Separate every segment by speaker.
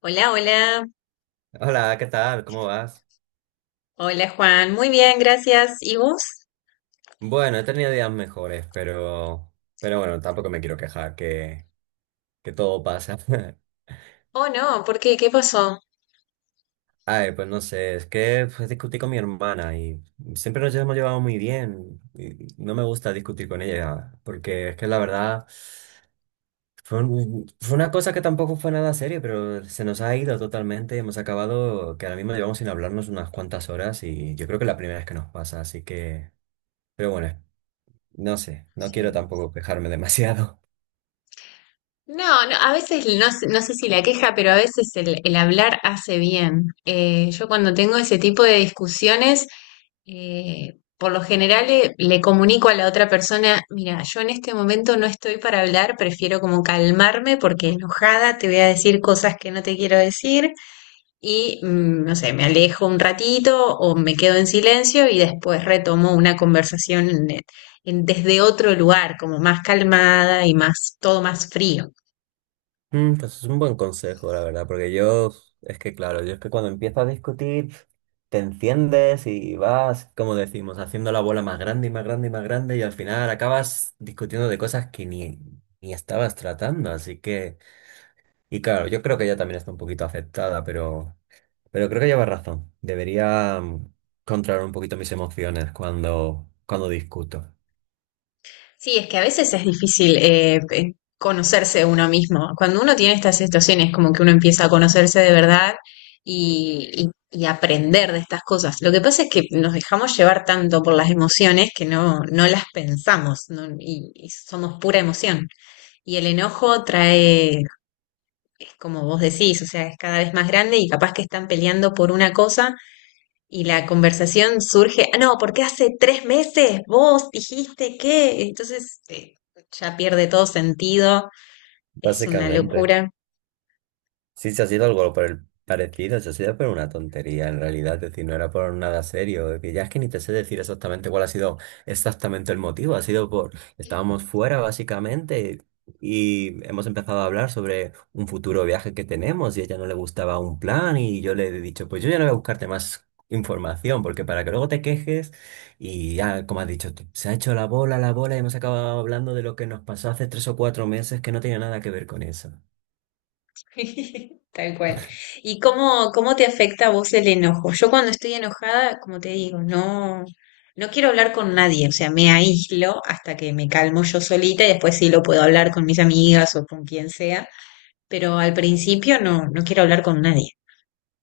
Speaker 1: Hola, hola.
Speaker 2: Hola, ¿qué tal? ¿Cómo vas?
Speaker 1: Hola, Juan. Muy bien, gracias. ¿Y vos?
Speaker 2: Bueno, he tenido días mejores, pero bueno, tampoco me quiero quejar que todo pasa.
Speaker 1: Oh, no, ¿por qué? ¿Qué pasó?
Speaker 2: A ver, pues no sé, es que pues, discutí con mi hermana y siempre nos hemos llevado muy bien y no me gusta discutir con ella porque es que la verdad fue, fue una cosa que tampoco fue nada serio, pero se nos ha ido totalmente y hemos acabado que ahora mismo llevamos sin hablarnos unas cuantas horas y yo creo que es la primera vez que nos pasa, así que, pero bueno, no sé, no quiero
Speaker 1: Sí.
Speaker 2: tampoco quejarme demasiado.
Speaker 1: No, no, a veces no sé si la queja, pero a veces el hablar hace bien. Yo cuando tengo ese tipo de discusiones, por lo general comunico a la otra persona, mira, yo en este momento no estoy para hablar, prefiero como calmarme porque enojada te voy a decir cosas que no te quiero decir y, no sé, me alejo un ratito o me quedo en silencio y después retomo una conversación desde otro lugar, como más calmada y más, todo más frío.
Speaker 2: Mm, pues es un buen consejo, la verdad, porque yo, es que claro, yo es que cuando empiezo a discutir, te enciendes y vas, como decimos, haciendo la bola más grande y más grande y más grande y al final acabas discutiendo de cosas que ni, ni estabas tratando, así que, y claro, yo creo que ella también está un poquito afectada, pero creo que lleva razón, debería controlar un poquito mis emociones cuando discuto,
Speaker 1: Sí, es que a veces es difícil conocerse uno mismo. Cuando uno tiene estas situaciones, como que uno empieza a conocerse de verdad y, y aprender de estas cosas. Lo que pasa es que nos dejamos llevar tanto por las emociones que no, no las pensamos, ¿no? y somos pura emoción. Y el enojo trae es como vos decís, o sea, es cada vez más grande y capaz que están peleando por una cosa y la conversación surge, ah, no, porque hace 3 meses vos dijiste que, entonces ya pierde todo sentido, es una
Speaker 2: básicamente.
Speaker 1: locura.
Speaker 2: Sí, se ha sido algo por el parecido, se ha sido por una tontería en realidad, es decir, no era por nada serio, es que ya es que ni te sé decir exactamente cuál ha sido exactamente el motivo, ha sido por, estábamos fuera básicamente y hemos empezado a hablar sobre un futuro viaje que tenemos y a ella no le gustaba un plan y yo le he dicho, pues yo ya no voy a buscarte más información, porque para que luego te quejes y ya, como has dicho, tú, se ha hecho la bola y hemos acabado hablando de lo que nos pasó hace tres o cuatro meses que no tenía nada que ver con eso.
Speaker 1: Tal cual. ¿Y cómo, cómo te afecta a vos el enojo? Yo cuando estoy enojada, como te digo, no, no quiero hablar con nadie, o sea, me aíslo hasta que me calmo yo solita y después sí lo puedo hablar con mis amigas o con quien sea, pero al principio no, no quiero hablar con nadie.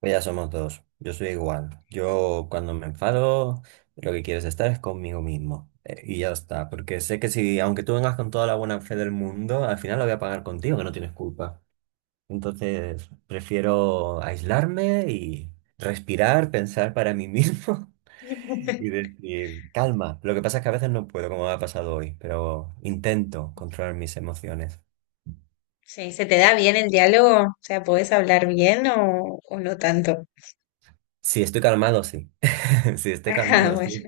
Speaker 2: Pues ya somos dos. Yo soy igual. Yo cuando me enfado, lo que quieres estar es conmigo mismo. Y ya está. Porque sé que si, aunque tú vengas con toda la buena fe del mundo, al final lo voy a pagar contigo, que no tienes culpa. Entonces, prefiero aislarme y respirar, pensar para mí mismo y decir, calma. Lo que pasa es que a veces no puedo, como me ha pasado hoy, pero intento controlar mis emociones.
Speaker 1: Sí, ¿se te da bien el diálogo? O sea, ¿podés hablar bien o no tanto?
Speaker 2: Si estoy calmado, sí. Si estoy
Speaker 1: Ajá,
Speaker 2: calmado,
Speaker 1: bueno.
Speaker 2: sí.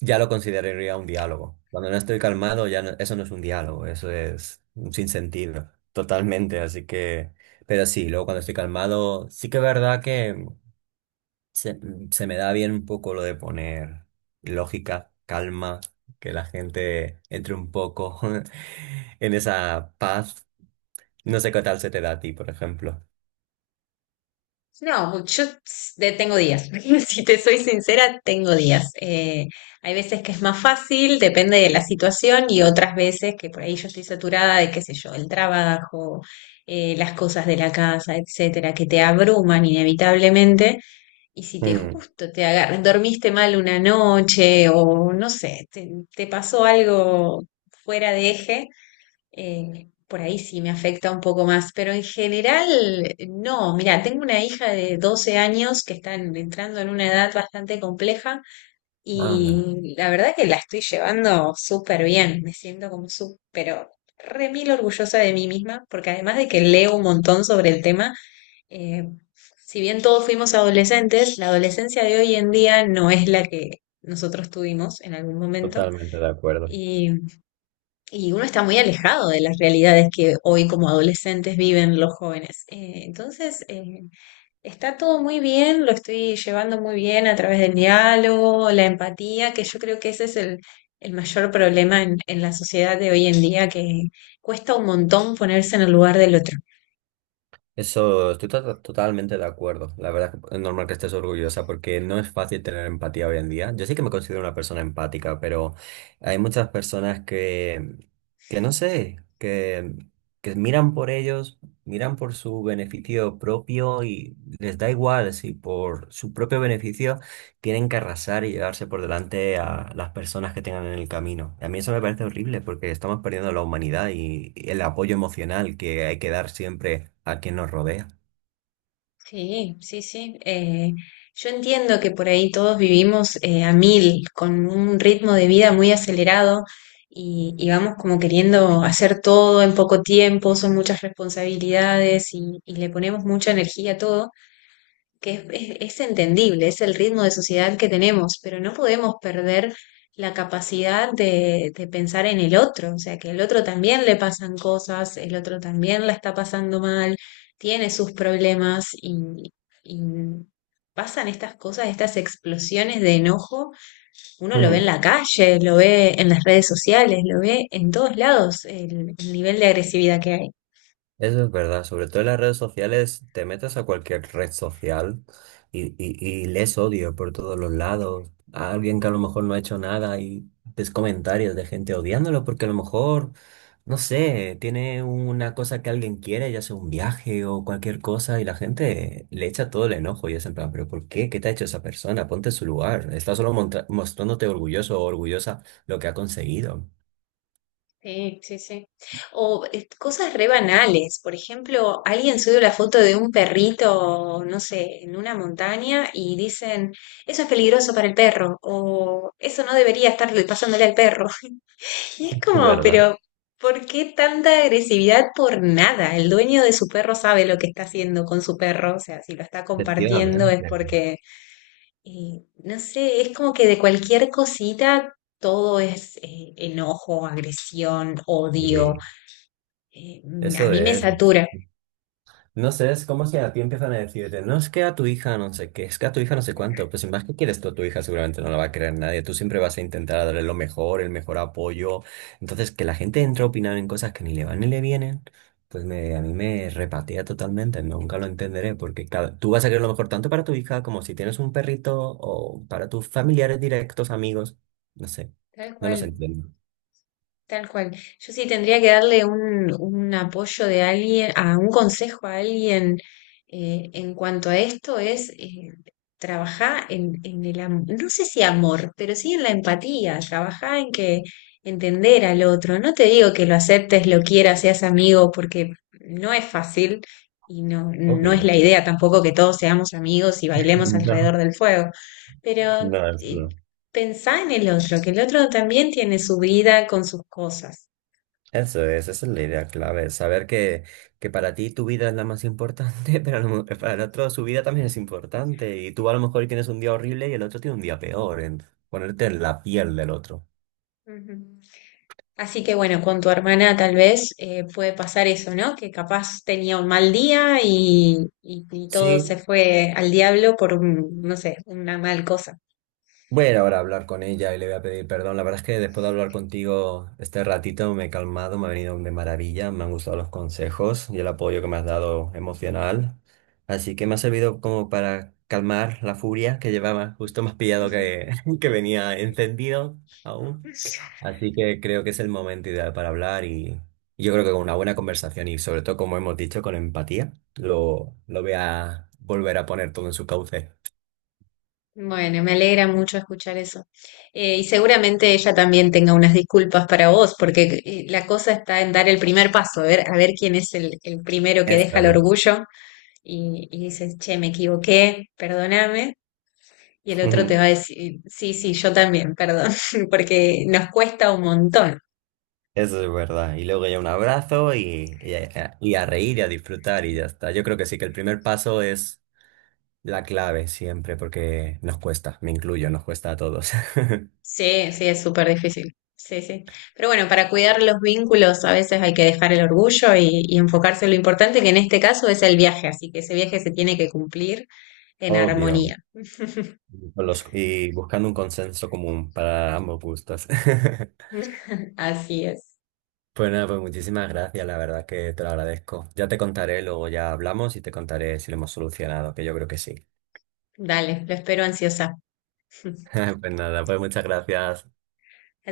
Speaker 2: Ya lo consideraría un diálogo. Cuando no estoy calmado, eso no es un diálogo, eso es un sinsentido, totalmente. Así que, pero sí, luego cuando estoy calmado, sí que es verdad que se, se me da bien un poco lo de poner lógica, calma, que la gente entre un poco en esa paz. No sé qué tal se te da a ti, por ejemplo.
Speaker 1: No, yo tengo días. Si te soy sincera, tengo días. Hay veces que es más fácil, depende de la situación, y otras veces que por ahí yo estoy saturada de, qué sé yo, el trabajo, las cosas de la casa, etcétera, que te abruman inevitablemente. Y si te
Speaker 2: Mm,
Speaker 1: justo te agarras, dormiste mal una noche o no sé, te pasó algo fuera de eje, por ahí sí me afecta un poco más, pero en general no. Mira, tengo una hija de 12 años que está entrando en una edad bastante compleja
Speaker 2: anda,
Speaker 1: y la verdad que la estoy llevando súper bien. Me siento como súper, pero re mil orgullosa de mí misma, porque además de que leo un montón sobre el tema, eh, si bien todos fuimos adolescentes, la adolescencia de hoy en día no es la que nosotros tuvimos en algún momento
Speaker 2: totalmente de acuerdo.
Speaker 1: y, y uno está muy alejado de las realidades que hoy como adolescentes viven los jóvenes. Entonces, está todo muy bien, lo estoy llevando muy bien a través del diálogo, la empatía, que yo creo que ese es el mayor problema en la sociedad de hoy en día, que cuesta un montón ponerse en el lugar del otro.
Speaker 2: Eso, totalmente de acuerdo. La verdad es que es normal que estés orgullosa porque no es fácil tener empatía hoy en día. Yo sí que me considero una persona empática, pero hay muchas personas que no sé, que miran por ellos, miran por su beneficio propio y les da igual si por su propio beneficio tienen que arrasar y llevarse por delante a las personas que tengan en el camino. A mí eso me parece horrible porque estamos perdiendo la humanidad y el apoyo emocional que hay que dar siempre a quien nos rodea.
Speaker 1: Sí, sí, sí. Yo entiendo que por ahí todos vivimos a mil, con un ritmo de vida muy acelerado y vamos como queriendo hacer todo en poco tiempo, son muchas responsabilidades y le ponemos mucha energía a todo, que es, es entendible, es el ritmo de sociedad que tenemos, pero no podemos perder la capacidad de pensar en el otro, o sea, que el otro también le pasan cosas, el otro también la está pasando mal, tiene sus problemas y pasan estas cosas, estas explosiones de enojo, uno lo ve en
Speaker 2: Ujú.
Speaker 1: la calle, lo ve en las redes sociales, lo ve en todos lados, el nivel de agresividad que hay.
Speaker 2: Eso es verdad, sobre todo en las redes sociales, te metes a cualquier red social y lees odio por todos los lados. A alguien que a lo mejor no ha hecho nada y ves comentarios de gente odiándolo porque a lo mejor, no sé, tiene una cosa que alguien quiere, ya sea un viaje o cualquier cosa, y la gente le echa todo el enojo y es en plan, pero ¿por qué? ¿Qué te ha hecho esa persona? Ponte en su lugar. Está solo mostrándote orgulloso o orgullosa lo que ha conseguido.
Speaker 1: Sí, sí, sí. O cosas re banales. Por ejemplo, alguien sube la foto de un perrito, no sé, en una montaña y dicen, eso es peligroso para el perro o eso no debería estar pasándole al perro. Y es
Speaker 2: Es
Speaker 1: como,
Speaker 2: verdad,
Speaker 1: pero ¿por qué tanta agresividad por nada? El dueño de su perro sabe lo que está haciendo con su perro. O sea, si lo está compartiendo
Speaker 2: efectivamente.
Speaker 1: es porque, no sé, es como que de cualquier cosita... Todo es enojo, agresión, odio,
Speaker 2: Y
Speaker 1: eh, a
Speaker 2: eso
Speaker 1: mí me
Speaker 2: es.
Speaker 1: satura.
Speaker 2: No sé, es como si a ti empiezan a decirte, no es que a tu hija no sé qué, es que a tu hija no sé cuánto, pues sin más que quieres tú a tu hija seguramente no la va a querer nadie, tú siempre vas a intentar darle lo mejor, el mejor apoyo, entonces que la gente entre a opinar en cosas que ni le van ni le vienen, a mí me repatea totalmente, nunca lo entenderé, porque tú vas a querer lo mejor tanto para tu hija como si tienes un perrito o para tus familiares directos, amigos, no sé,
Speaker 1: Tal
Speaker 2: no los
Speaker 1: cual,
Speaker 2: entiendo.
Speaker 1: tal cual. Yo, sí tendría que darle un apoyo de alguien, a un consejo a alguien en cuanto a esto, es trabajar en el amor, no sé si amor, pero sí en la empatía, trabajar en que entender al otro. No te digo que lo aceptes, lo quieras, seas amigo, porque no es fácil y no,
Speaker 2: Ok.
Speaker 1: no es la idea tampoco que todos seamos amigos y bailemos
Speaker 2: No,
Speaker 1: alrededor del fuego, pero
Speaker 2: no, eso no.
Speaker 1: pensá en el otro, que el otro también tiene su vida con sus cosas.
Speaker 2: Eso es, esa es la idea clave, saber que para ti tu vida es la más importante, pero a para el otro su vida también es importante y tú a lo mejor tienes un día horrible y el otro tiene un día peor, en ponerte en la piel del otro.
Speaker 1: Ujú. Así que bueno, con tu hermana tal vez puede pasar eso, ¿no? Que capaz tenía un mal día y, y todo se
Speaker 2: Sí,
Speaker 1: fue al diablo por un, no sé, una mal cosa.
Speaker 2: voy a ir ahora a hablar con ella y le voy a pedir perdón. La verdad es que después de hablar contigo este ratito me he calmado, me ha venido de maravilla, me han gustado los consejos y el apoyo que me has dado emocional. Así que me ha servido como para calmar la furia que llevaba. Justo más pillado que venía encendido aún. Así que creo que es el momento ideal para hablar y yo creo que con una buena conversación y sobre todo, como hemos dicho, con empatía, lo voy a volver a poner todo en su cauce.
Speaker 1: Bueno, me alegra mucho escuchar eso. Y seguramente ella también tenga unas disculpas para vos, porque la cosa está en dar el primer paso, a ver quién es el primero que
Speaker 2: Eso
Speaker 1: deja el
Speaker 2: es.
Speaker 1: orgullo y dices, che, me equivoqué, perdóname. Y el otro te va a decir, sí, sí, yo también, perdón, porque nos cuesta un montón.
Speaker 2: Eso es verdad. Y luego ya un abrazo y a reír y a disfrutar y ya está. Yo creo que sí, que el primer paso es la clave siempre, porque nos cuesta, me incluyo, nos cuesta a todos.
Speaker 1: Sí, sí, es súper difícil. Sí, sí. Pero bueno, para cuidar los vínculos a veces hay que dejar el orgullo y enfocarse en lo importante, que en este caso es el viaje, así que ese viaje se tiene que cumplir en
Speaker 2: Obvio.
Speaker 1: armonía.
Speaker 2: Y buscando un consenso común para ambos gustos.
Speaker 1: Así es.
Speaker 2: Pues nada, pues muchísimas gracias, la verdad que te lo agradezco. Ya te contaré, luego ya hablamos y te contaré si lo hemos solucionado, que yo creo que sí.
Speaker 1: Dale, lo espero ansiosa.
Speaker 2: Pues nada, pues muchas gracias.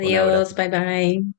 Speaker 2: Un abrazo.
Speaker 1: bye bye.